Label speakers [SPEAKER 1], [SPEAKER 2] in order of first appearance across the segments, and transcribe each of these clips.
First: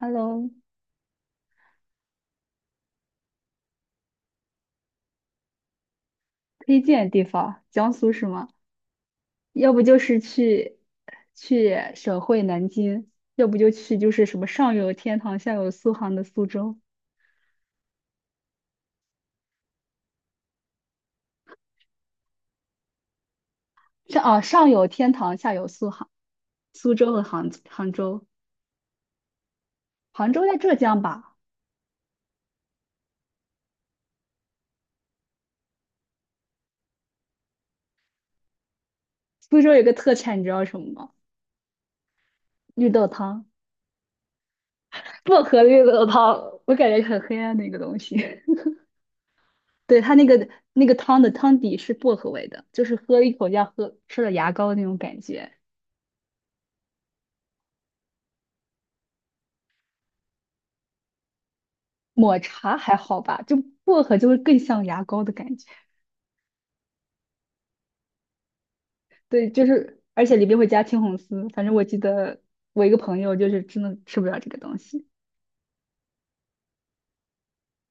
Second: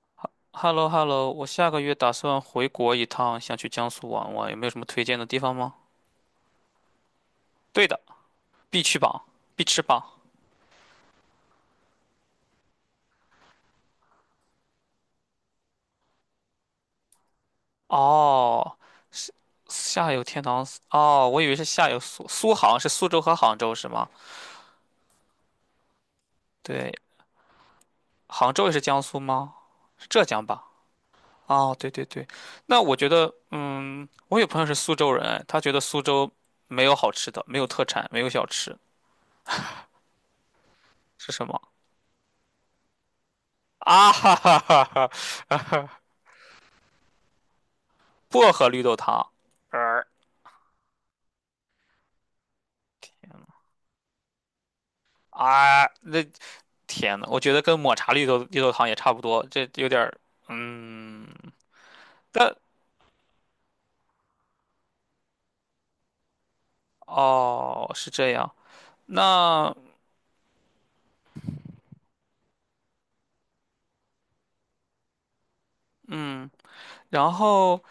[SPEAKER 1] Hello，
[SPEAKER 2] h e l l o hello 我下个月打算回国一趟，想去江苏玩玩，有没有什么推荐的地方吗？
[SPEAKER 1] 推荐地方，
[SPEAKER 2] 对
[SPEAKER 1] 江
[SPEAKER 2] 的，
[SPEAKER 1] 苏是吗？
[SPEAKER 2] 必去榜，必
[SPEAKER 1] 要
[SPEAKER 2] 吃
[SPEAKER 1] 不就
[SPEAKER 2] 榜。
[SPEAKER 1] 是去省会南京，要不就去就是什么上有天堂下有苏杭的苏州，
[SPEAKER 2] 哦，是下有天堂，哦，我以为是下有苏杭，是苏州和杭州是吗？
[SPEAKER 1] 上有天堂下有苏杭，
[SPEAKER 2] 对，
[SPEAKER 1] 苏州和杭州，
[SPEAKER 2] 杭州也是江苏吗？是浙
[SPEAKER 1] 杭州
[SPEAKER 2] 江
[SPEAKER 1] 在
[SPEAKER 2] 吧？
[SPEAKER 1] 浙江吧？
[SPEAKER 2] 哦，对对对，那我觉得，我有朋友是苏州人，哎他觉得苏州没有好吃的，没有特产，没有小吃，
[SPEAKER 1] 苏州有个特产，你知道什么吗？
[SPEAKER 2] 是什么？
[SPEAKER 1] 绿豆汤，
[SPEAKER 2] 啊哈哈哈哈！
[SPEAKER 1] 薄荷绿 豆汤，我感觉很黑暗的一个东西。
[SPEAKER 2] 薄荷 绿豆汤。
[SPEAKER 1] 对，
[SPEAKER 2] 呃
[SPEAKER 1] 它那个汤的汤底是薄荷味的，就是喝一口像喝吃了牙膏的那种感觉。
[SPEAKER 2] 啊，那天呐，我觉得跟抹茶绿豆汤也差不多，这有点儿，嗯，
[SPEAKER 1] 抹
[SPEAKER 2] 但
[SPEAKER 1] 茶还好吧，就薄荷就会更像牙膏的感觉。
[SPEAKER 2] 哦是这样，
[SPEAKER 1] 对，就
[SPEAKER 2] 那
[SPEAKER 1] 是而且里边会加青红丝，反正我记得我一个朋友就是真的吃不了这个东西。
[SPEAKER 2] 嗯，然后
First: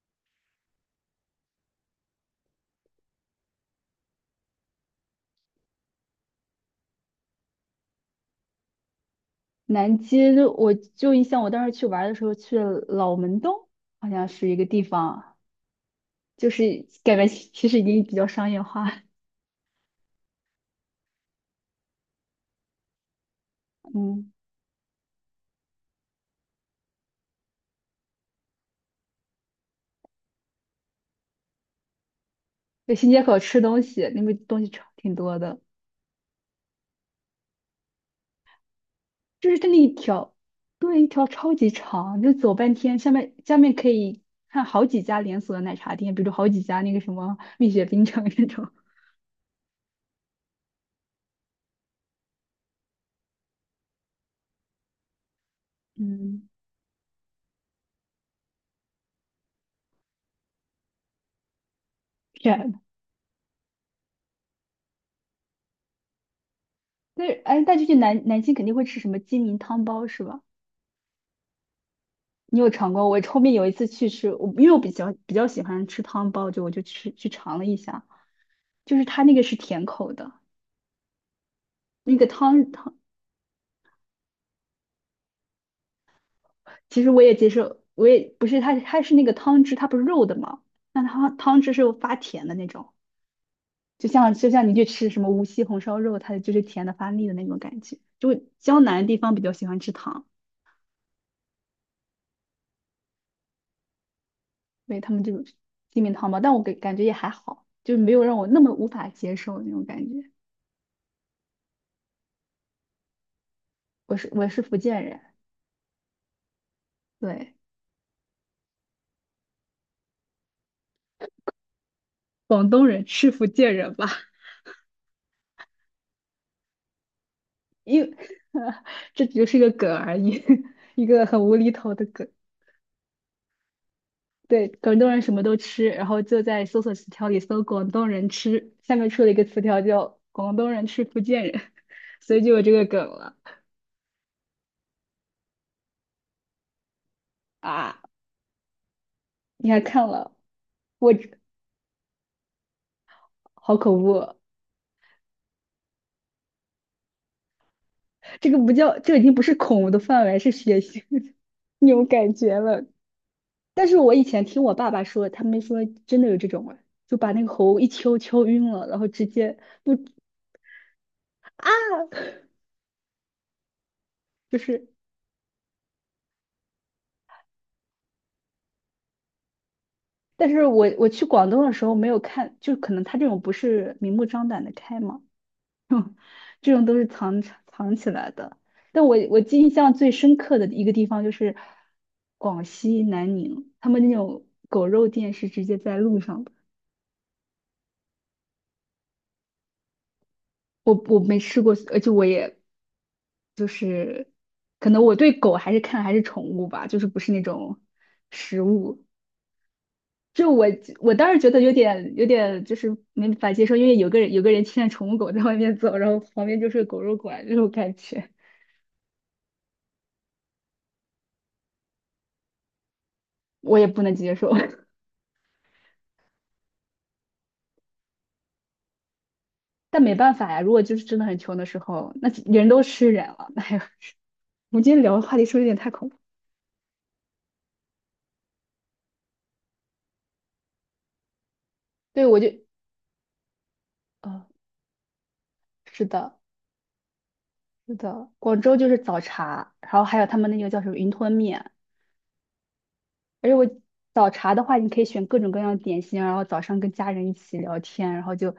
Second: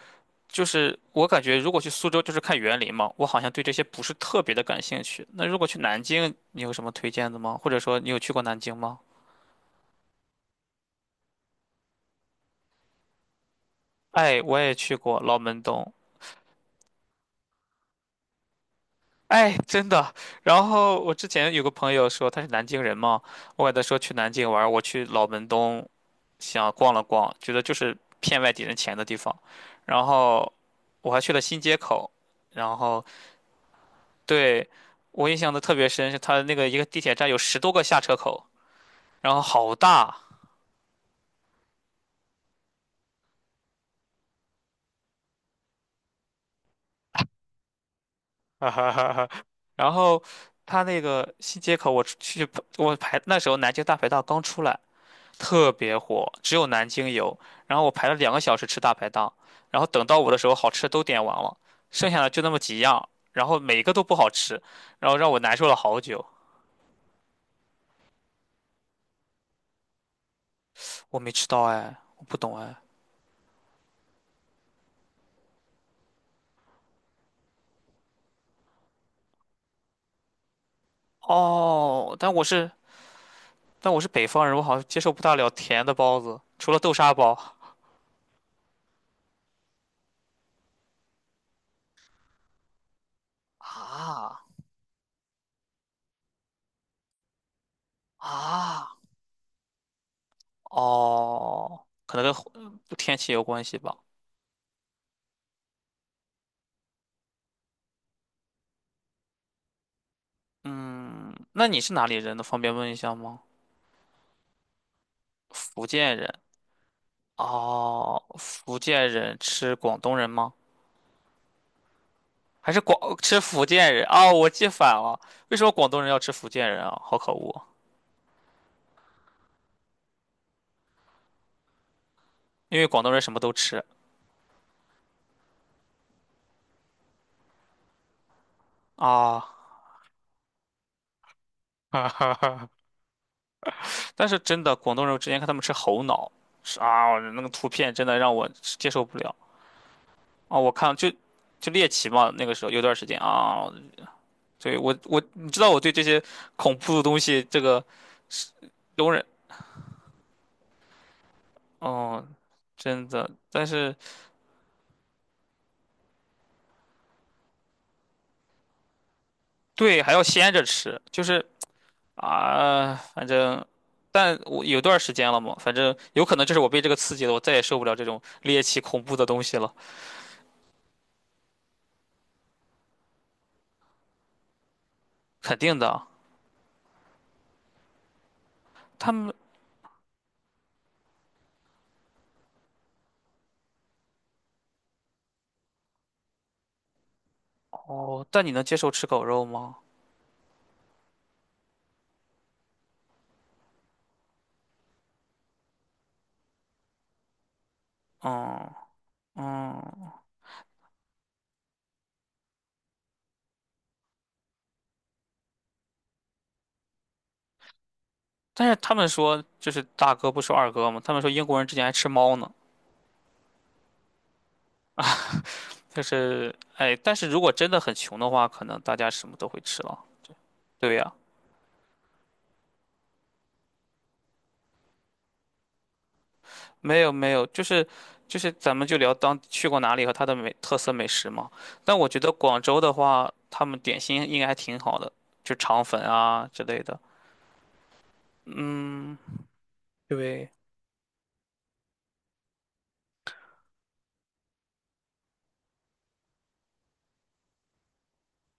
[SPEAKER 2] 就是我感觉如果去苏州就是看园林嘛，我好像对这些不是特别的感兴趣。那如果去南京，你有什么推荐的吗？或者说你有去过南京吗？
[SPEAKER 1] 南街就我就印象，我当时去玩儿的时候去了老门东，好像
[SPEAKER 2] 哎，
[SPEAKER 1] 是一
[SPEAKER 2] 我
[SPEAKER 1] 个
[SPEAKER 2] 也
[SPEAKER 1] 地
[SPEAKER 2] 去过
[SPEAKER 1] 方，
[SPEAKER 2] 老门东。
[SPEAKER 1] 就是感觉其实已经比较商业化。
[SPEAKER 2] 哎，真的。然后我之前有个朋友说他是南京人嘛，我给他说去南
[SPEAKER 1] 嗯，
[SPEAKER 2] 京玩儿我去老门东想逛了逛，觉得就是骗外地人钱的地方。然后我还去了新街口，然
[SPEAKER 1] 在
[SPEAKER 2] 后
[SPEAKER 1] 新街口吃东西，那边东
[SPEAKER 2] 对
[SPEAKER 1] 西超挺
[SPEAKER 2] 我印
[SPEAKER 1] 多
[SPEAKER 2] 象的
[SPEAKER 1] 的。
[SPEAKER 2] 特别深是他那个一个地铁站有10多个下车口，然后
[SPEAKER 1] 就是它
[SPEAKER 2] 好
[SPEAKER 1] 那一
[SPEAKER 2] 大，
[SPEAKER 1] 条，对，一条超级长，就走半天。下面可以看好几家连锁的奶茶店，比如好几家那个什么蜜雪冰城那 种
[SPEAKER 2] 哈哈哈哈然后他那个新街口我出去我排那时候南京大排档刚出来。特别 火，
[SPEAKER 1] 嗯，
[SPEAKER 2] 只有南京有。然后我排了2个小时吃大排档，然后等到我的时候，好吃的都点完了，剩下的就那
[SPEAKER 1] 这
[SPEAKER 2] 么
[SPEAKER 1] 样
[SPEAKER 2] 几
[SPEAKER 1] 的。
[SPEAKER 2] 样，然后每一个都不好吃，然后让我难受了好久。
[SPEAKER 1] 但是哎，但就去南京肯定会吃什么鸡鸣汤包是吧？
[SPEAKER 2] 我没吃到哎，我不懂
[SPEAKER 1] 你有
[SPEAKER 2] 哎。
[SPEAKER 1] 尝过？我后面有一次去吃，我因为我比较喜欢吃汤包，就我就去尝了一下，就是它那个是甜口的，
[SPEAKER 2] 哦，
[SPEAKER 1] 那个
[SPEAKER 2] 但我是但我是北方人，我好像接受不大了甜的包子，除了豆
[SPEAKER 1] 其实
[SPEAKER 2] 沙
[SPEAKER 1] 我也
[SPEAKER 2] 包。
[SPEAKER 1] 接受，我也不是它是那个汤汁，它不是肉的嘛，那它汤汁是发甜的那种。就像
[SPEAKER 2] 啊
[SPEAKER 1] 就像你去吃什么无锡红烧肉，它就是甜的发腻的那种感觉。就江
[SPEAKER 2] 啊
[SPEAKER 1] 南地方比较喜欢吃糖，
[SPEAKER 2] 哦，可能跟天气有关系吧。
[SPEAKER 1] 对他们这种鸡米汤吧，但我感觉也还好，就没有让我那么无法接受那种感觉。
[SPEAKER 2] 嗯，那你是哪里人呢？方便问一下吗？
[SPEAKER 1] 我是福建人，
[SPEAKER 2] 福建人。
[SPEAKER 1] 对，
[SPEAKER 2] 哦，福建人吃广东人吗？
[SPEAKER 1] 广
[SPEAKER 2] 还是
[SPEAKER 1] 东人
[SPEAKER 2] 广
[SPEAKER 1] 吃
[SPEAKER 2] 吃
[SPEAKER 1] 福
[SPEAKER 2] 福
[SPEAKER 1] 建
[SPEAKER 2] 建
[SPEAKER 1] 人
[SPEAKER 2] 人？
[SPEAKER 1] 吧？
[SPEAKER 2] 哦，我记反了。为什么广东人要吃福建人啊？好可恶！
[SPEAKER 1] 因为 这只就是个梗而已，一个很无厘头的梗。
[SPEAKER 2] 因为广东人什么都吃
[SPEAKER 1] 对，广东人什么都吃，然后就在搜索词条里搜“广东人吃”，下面出了一个
[SPEAKER 2] 啊。
[SPEAKER 1] 词条叫“广东人吃福建人”，所以就有这 个梗了。
[SPEAKER 2] 但是真的，广东人我之前看他们吃猴脑，是啊，那个图片
[SPEAKER 1] 啊，
[SPEAKER 2] 真的让我接受不了
[SPEAKER 1] 你还看了？
[SPEAKER 2] 啊！我看就
[SPEAKER 1] 我
[SPEAKER 2] 就猎奇嘛，那个时候有段时间啊，
[SPEAKER 1] 好恐怖啊！
[SPEAKER 2] 对我你知道我对这些恐怖的东西这个是
[SPEAKER 1] 这个不叫，
[SPEAKER 2] 容
[SPEAKER 1] 这个已
[SPEAKER 2] 忍，
[SPEAKER 1] 经不是恐怖的范围，是血腥的 那种
[SPEAKER 2] 哦，
[SPEAKER 1] 感觉了。
[SPEAKER 2] 真的，但
[SPEAKER 1] 但
[SPEAKER 2] 是
[SPEAKER 1] 是我以前听我爸爸说，他们说真的有这种人就把那个猴一敲敲晕了，然后直接不
[SPEAKER 2] 对还要鲜着吃，就是。啊，反正，但
[SPEAKER 1] 就
[SPEAKER 2] 我有
[SPEAKER 1] 是。
[SPEAKER 2] 段儿时间了嘛，反正有可能就是我被这个刺激了，我再也受不了这种猎奇恐怖的东西了，
[SPEAKER 1] 但是我去广东的时候没有看，就可能他这种不是明目张胆的开嘛，
[SPEAKER 2] 肯定的啊。
[SPEAKER 1] 这种都是藏起来的。但
[SPEAKER 2] 他
[SPEAKER 1] 我
[SPEAKER 2] 们
[SPEAKER 1] 我印象最深刻的一个地方就是广西南宁，他们那种狗肉店是直接在路上的。
[SPEAKER 2] 哦，但你能接受吃狗肉吗？
[SPEAKER 1] 我没吃过，而且我也可能我对狗还是看还是宠物吧，就是不是那种食
[SPEAKER 2] 嗯
[SPEAKER 1] 物。
[SPEAKER 2] 嗯，
[SPEAKER 1] 就我当时觉得有点就是没法接受，因为有个人牵着宠物狗在外面走，然后旁边就是狗肉馆这种感觉，
[SPEAKER 2] 但是他们说就是大哥不说二哥嘛，他们说英国人之前还吃猫呢，
[SPEAKER 1] 我也不能接受。
[SPEAKER 2] 就是哎，但是如果真的很穷的话，可能大家什么都会吃了。
[SPEAKER 1] 但没办法呀，如果
[SPEAKER 2] 对
[SPEAKER 1] 就是
[SPEAKER 2] 呀。
[SPEAKER 1] 真的很穷的时候，那人都吃人了。哎呀，我们今天聊的话题是不是有点太恐怖？
[SPEAKER 2] 没有没有，就是咱们就聊当去过哪里和它的美特色美食嘛。但我觉
[SPEAKER 1] 对，
[SPEAKER 2] 得
[SPEAKER 1] 我就，
[SPEAKER 2] 广州的话，他们点心应该
[SPEAKER 1] 呃，
[SPEAKER 2] 还挺好的，就肠粉
[SPEAKER 1] 是的，
[SPEAKER 2] 啊之类的。
[SPEAKER 1] 是的，广州就是
[SPEAKER 2] 嗯，
[SPEAKER 1] 早茶，然后还有他
[SPEAKER 2] 对，
[SPEAKER 1] 们那个叫什么云吞面，而且我早茶的话，你可以选各种各样的点心，然后早上跟家人一起聊天，然后就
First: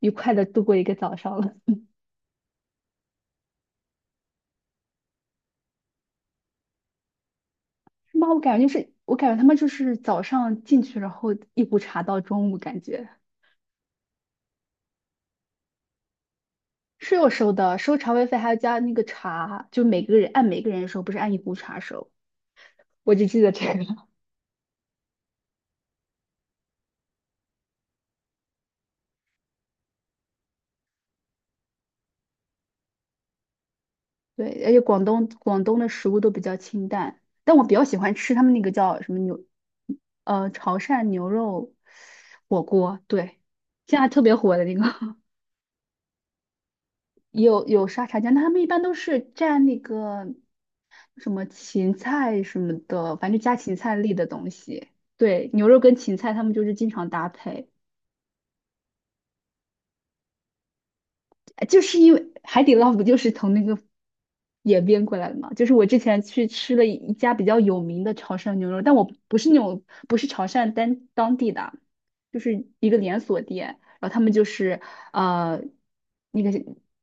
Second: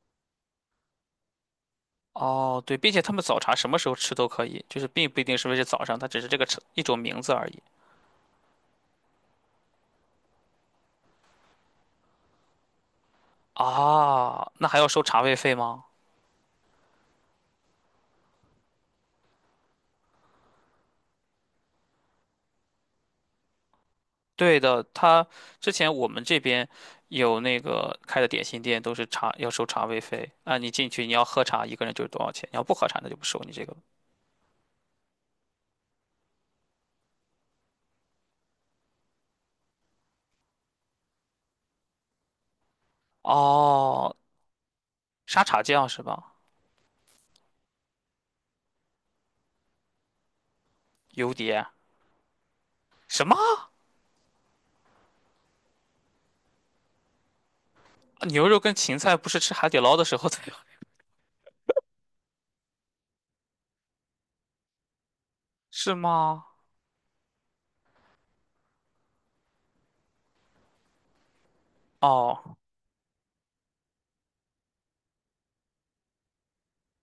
[SPEAKER 1] 愉快的度过一个早上了，
[SPEAKER 2] 哦对，并且他们早茶什么时候吃都可以，就是并不一定是不是早上，它只是这个吃一种名字而已。
[SPEAKER 1] 是吗？我感觉就是，我感觉他们就是早上进去，然后一壶茶到中午，感觉。
[SPEAKER 2] 啊，那还要收茶位费吗？
[SPEAKER 1] 是有收的，收茶位费还要加那个茶，就每个人按每个人收，不是按一壶茶收。我只记得这个。
[SPEAKER 2] 对的，他之前我们这边有那个开的点心店，都是茶要收茶位费啊。你进去你要喝茶，一个人就是多少钱？你要不喝茶，那就不收你这个。
[SPEAKER 1] 对，而且广东的食物都比较清淡，但我比较喜欢吃他们那个叫什么牛，潮汕牛肉火锅。对，现在
[SPEAKER 2] 哦，
[SPEAKER 1] 特别火的那个，
[SPEAKER 2] 沙茶酱是吧？
[SPEAKER 1] 也有沙茶酱，但他们一般都是蘸那个什
[SPEAKER 2] 油
[SPEAKER 1] 么
[SPEAKER 2] 碟？
[SPEAKER 1] 芹菜什么的，
[SPEAKER 2] 什
[SPEAKER 1] 反
[SPEAKER 2] 么？
[SPEAKER 1] 正就加芹菜粒的东西。对，牛肉跟芹菜他们就是经常搭配。
[SPEAKER 2] 牛肉跟芹菜不是吃海底捞的时候才有？
[SPEAKER 1] 就是因为海底捞不就是从那个演变过来的嘛？就是我
[SPEAKER 2] 是
[SPEAKER 1] 之前
[SPEAKER 2] 吗？
[SPEAKER 1] 去吃了一家比较有名的潮汕牛肉，但我不是那种不是潮汕当地的，就
[SPEAKER 2] 哦
[SPEAKER 1] 是一个连锁店，然后他们就是呃那个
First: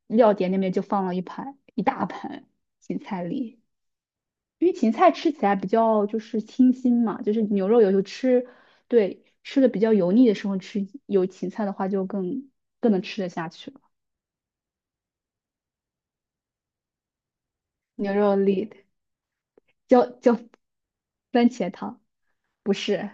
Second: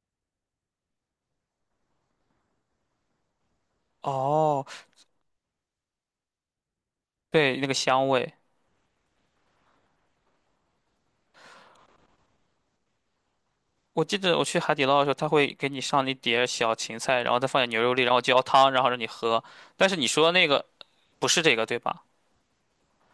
[SPEAKER 1] 料碟那边就放了一大盘芹菜粒，
[SPEAKER 2] 哦，
[SPEAKER 1] 因为芹菜吃起来比较就是清新嘛，就是
[SPEAKER 2] 对，那
[SPEAKER 1] 牛
[SPEAKER 2] 个
[SPEAKER 1] 肉有时候
[SPEAKER 2] 香味。
[SPEAKER 1] 吃对吃的比较油腻的时候吃有芹菜的话就更更能吃得下去了。
[SPEAKER 2] 我记得我去海底捞的时候，他会给你上一碟小芹菜，然后再放点牛肉粒，然
[SPEAKER 1] 牛
[SPEAKER 2] 后
[SPEAKER 1] 肉
[SPEAKER 2] 浇汤，
[SPEAKER 1] 粒，
[SPEAKER 2] 然后让你喝。但是
[SPEAKER 1] 叫
[SPEAKER 2] 你说
[SPEAKER 1] 叫
[SPEAKER 2] 那个不是
[SPEAKER 1] 番
[SPEAKER 2] 这个
[SPEAKER 1] 茄
[SPEAKER 2] 对
[SPEAKER 1] 汤，
[SPEAKER 2] 吧？
[SPEAKER 1] 不是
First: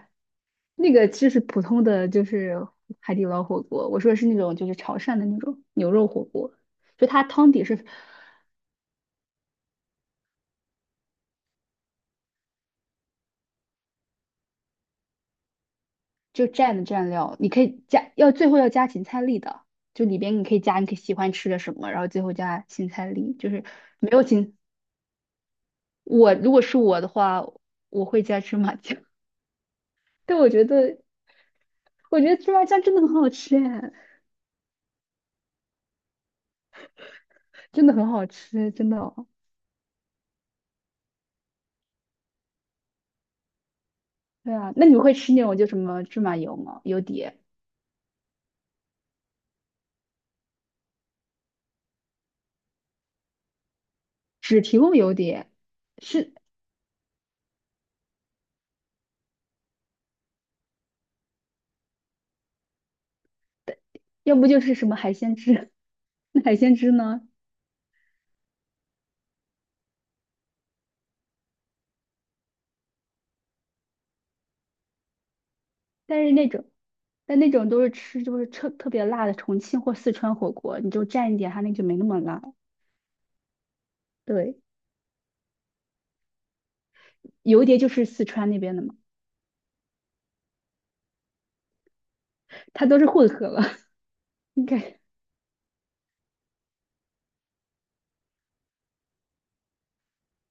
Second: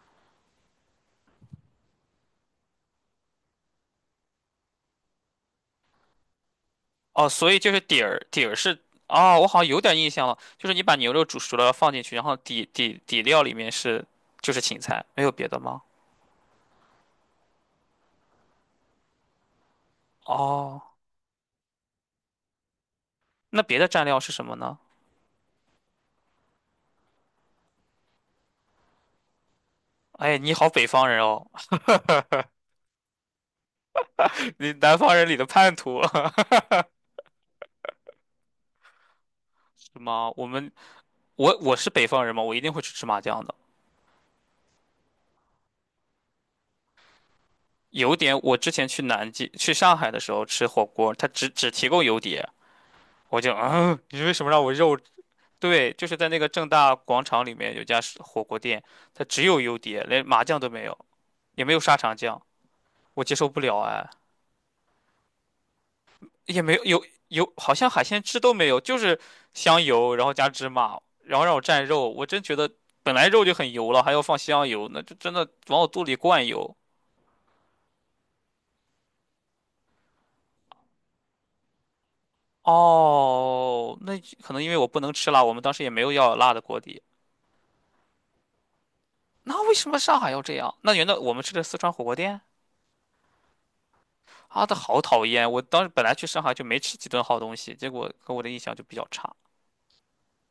[SPEAKER 1] 那个，就是普通的，就是海底捞火锅。我说的是那种，就是潮汕的那种牛肉火锅，就它
[SPEAKER 2] 哦，所
[SPEAKER 1] 汤
[SPEAKER 2] 以
[SPEAKER 1] 底
[SPEAKER 2] 就是
[SPEAKER 1] 是
[SPEAKER 2] 底儿，底儿是哦，我好像有点印象了，就是你把牛肉煮熟了放进去，然后底料里面是就是芹菜，没有别的吗？
[SPEAKER 1] 就蘸的蘸料，你可以加，要最后要加芹菜粒的，就里边你可以加
[SPEAKER 2] 哦，
[SPEAKER 1] 你可以喜欢吃的什么，然后最后加芹菜粒，就
[SPEAKER 2] 那
[SPEAKER 1] 是
[SPEAKER 2] 别的蘸
[SPEAKER 1] 没
[SPEAKER 2] 料
[SPEAKER 1] 有
[SPEAKER 2] 是什么
[SPEAKER 1] 芹。
[SPEAKER 2] 呢？
[SPEAKER 1] 我如果是我的话，我会加芝麻酱，但
[SPEAKER 2] 哎，
[SPEAKER 1] 我
[SPEAKER 2] 你
[SPEAKER 1] 觉
[SPEAKER 2] 好，北
[SPEAKER 1] 得
[SPEAKER 2] 方人哦，
[SPEAKER 1] 我觉得芝麻酱真的很好吃哎，
[SPEAKER 2] 你南方人里的叛徒
[SPEAKER 1] 真的很好吃，真的哦。
[SPEAKER 2] 是吗？我们我是北方人嘛，我一定会去吃麻酱的。
[SPEAKER 1] 对啊，那你会吃那种就什么芝麻油吗？油碟
[SPEAKER 2] 油碟，我之前去南京、去上海的时候吃火锅，他只提供油碟，我就啊，你为什么
[SPEAKER 1] 只
[SPEAKER 2] 让我
[SPEAKER 1] 提供
[SPEAKER 2] 肉？
[SPEAKER 1] 油碟，
[SPEAKER 2] 对，就是在
[SPEAKER 1] 是
[SPEAKER 2] 那个正大广场里面有家是火锅店，它只有油碟，连麻酱都没有，也没有沙茶酱，我接受不了哎。
[SPEAKER 1] 要不就是什么海鲜汁，那海
[SPEAKER 2] 也没
[SPEAKER 1] 鲜汁呢？
[SPEAKER 2] 有，好像海鲜汁都没有，就是香油，然后加芝麻，然后让我蘸肉。我真觉得本来肉就很油了，还要放香油，那就真的往我肚里
[SPEAKER 1] 但是
[SPEAKER 2] 灌
[SPEAKER 1] 那种，
[SPEAKER 2] 油。
[SPEAKER 1] 但那种都是吃就是特别辣的重庆或四川火锅，你就蘸一点，它那就没那么辣。
[SPEAKER 2] 哦，那可
[SPEAKER 1] 对，
[SPEAKER 2] 能因为我不能吃辣，我们当时也没有要辣的锅底。
[SPEAKER 1] 油碟就是四川那边的嘛，
[SPEAKER 2] 那为什么上海要这样？那原来我们吃的四川火锅店
[SPEAKER 1] 它都是混合了，应
[SPEAKER 2] 啊，的好
[SPEAKER 1] 该。
[SPEAKER 2] 讨厌！我当时本来去上海就没吃几顿好东西，结果给我的印象就比较差。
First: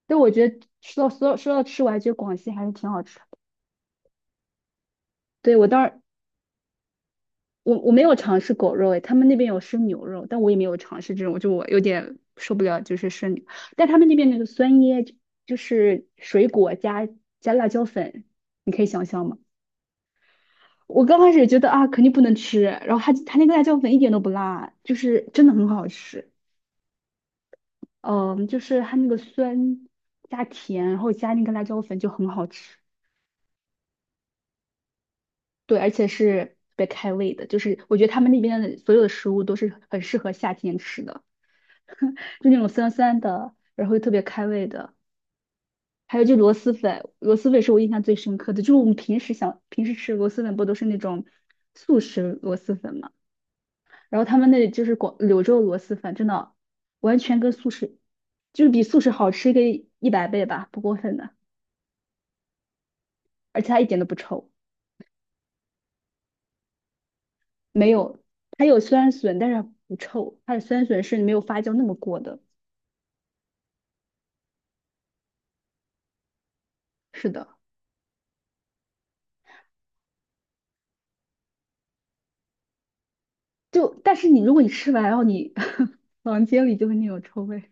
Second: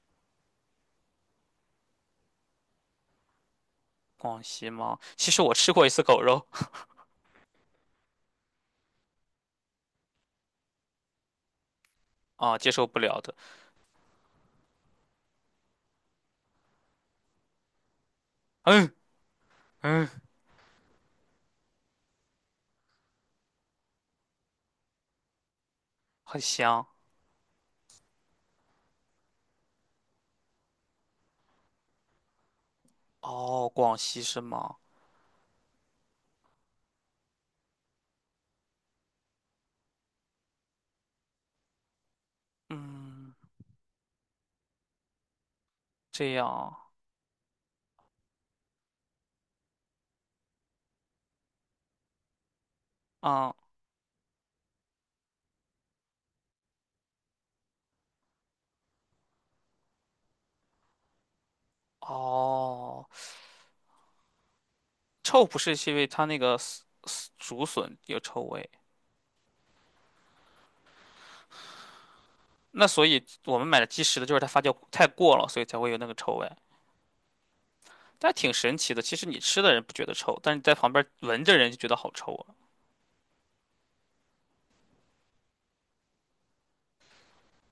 [SPEAKER 1] 但我觉得说到吃，我还觉得广西还是挺好吃的。
[SPEAKER 2] 广西吗？其实我
[SPEAKER 1] 对，我
[SPEAKER 2] 吃过
[SPEAKER 1] 当
[SPEAKER 2] 一次
[SPEAKER 1] 时
[SPEAKER 2] 狗肉
[SPEAKER 1] 我没有尝试狗肉，诶，他们那边有生牛肉，但我也没有尝试这种，就我有点 受
[SPEAKER 2] 啊，
[SPEAKER 1] 不
[SPEAKER 2] 接
[SPEAKER 1] 了，
[SPEAKER 2] 受
[SPEAKER 1] 就
[SPEAKER 2] 不
[SPEAKER 1] 是
[SPEAKER 2] 了的。
[SPEAKER 1] 生牛但他们那边那个酸椰就水果加辣椒粉，
[SPEAKER 2] 嗯嗯，
[SPEAKER 1] 我刚开始觉得啊肯定不能吃，然后他那个辣椒粉一点都不辣，就是真的很好吃。
[SPEAKER 2] 很香。
[SPEAKER 1] 嗯，就是它那个酸加甜，然后加那个辣椒粉就很好吃，
[SPEAKER 2] 哦，广西是吗？
[SPEAKER 1] 对，而且是特别开胃的，就是我觉得他们那边的所有的食物都是很适合夏天吃的。就那种酸酸
[SPEAKER 2] 嗯，
[SPEAKER 1] 的，然后又特别开胃的。还有
[SPEAKER 2] 这
[SPEAKER 1] 就螺蛳
[SPEAKER 2] 样，
[SPEAKER 1] 粉，螺蛳粉是我印象最深刻的，就是我们平时平时吃螺蛳粉不都是那种速食螺蛳粉嘛？
[SPEAKER 2] 嗯，
[SPEAKER 1] 然后他们那里就是柳州螺蛳粉，真的完全跟速食就是比速食好吃个100倍吧，不过分的，
[SPEAKER 2] 哦，
[SPEAKER 1] 而且它一点都不臭，
[SPEAKER 2] 臭不是是因为它那个竹
[SPEAKER 1] 没
[SPEAKER 2] 笋有
[SPEAKER 1] 有，
[SPEAKER 2] 臭
[SPEAKER 1] 它
[SPEAKER 2] 味，
[SPEAKER 1] 有酸笋，但是不臭，它的酸笋是没有发酵那么过的。
[SPEAKER 2] 那所以我们买的即食的就是它发酵太过了，所以才会有那个臭味，
[SPEAKER 1] 是的，
[SPEAKER 2] 但挺神奇的。其实你吃的人不觉得臭，但是你在旁边闻着人就觉得好臭啊！
[SPEAKER 1] 就但是你如果你吃完，然后你 房间里就会那种臭味。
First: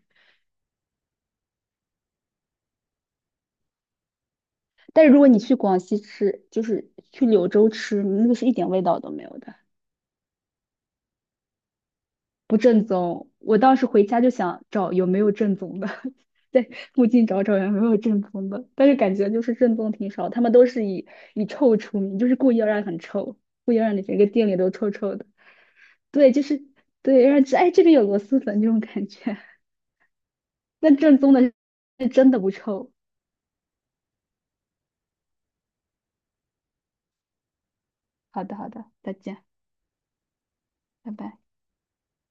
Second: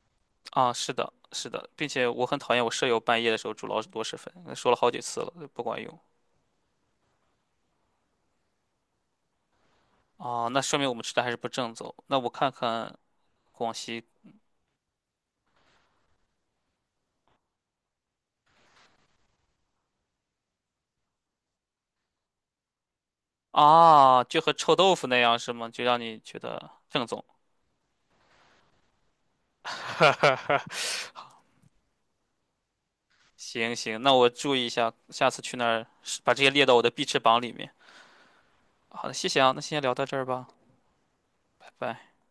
[SPEAKER 2] 啊，是的，是的，并且我很讨厌我舍友半夜的时候煮老鼠螺蛳粉，说了好几
[SPEAKER 1] 但是
[SPEAKER 2] 次
[SPEAKER 1] 如果
[SPEAKER 2] 了，
[SPEAKER 1] 你去
[SPEAKER 2] 不
[SPEAKER 1] 广
[SPEAKER 2] 管
[SPEAKER 1] 西
[SPEAKER 2] 用。
[SPEAKER 1] 吃，就是去柳州吃，那个是一点味道都没有的，
[SPEAKER 2] 啊，那说明我们吃的还是不正宗。那我看
[SPEAKER 1] 不正
[SPEAKER 2] 看
[SPEAKER 1] 宗。我
[SPEAKER 2] 广
[SPEAKER 1] 当时
[SPEAKER 2] 西
[SPEAKER 1] 回家就想找有没有正宗的，在附近找找有没有正宗的，但是感觉就是正宗挺少，他们都是以臭出名，就是故意要让很臭，故意要让你整
[SPEAKER 2] 啊，
[SPEAKER 1] 个
[SPEAKER 2] 就
[SPEAKER 1] 店
[SPEAKER 2] 和
[SPEAKER 1] 里都
[SPEAKER 2] 臭
[SPEAKER 1] 臭
[SPEAKER 2] 豆腐
[SPEAKER 1] 臭
[SPEAKER 2] 那
[SPEAKER 1] 的。
[SPEAKER 2] 样是吗？就让你
[SPEAKER 1] 对，
[SPEAKER 2] 觉
[SPEAKER 1] 就是
[SPEAKER 2] 得正宗。
[SPEAKER 1] 对，让哎这边有螺蛳粉这种感觉。那正宗的是真的不臭。
[SPEAKER 2] 行行，那我注意一下，下次去那儿把这些列到我的必吃榜里面。
[SPEAKER 1] 好的，好的，
[SPEAKER 2] 好的，
[SPEAKER 1] 再
[SPEAKER 2] 谢谢
[SPEAKER 1] 见，
[SPEAKER 2] 啊，那先聊到这儿吧，
[SPEAKER 1] 拜拜。
[SPEAKER 2] 拜拜。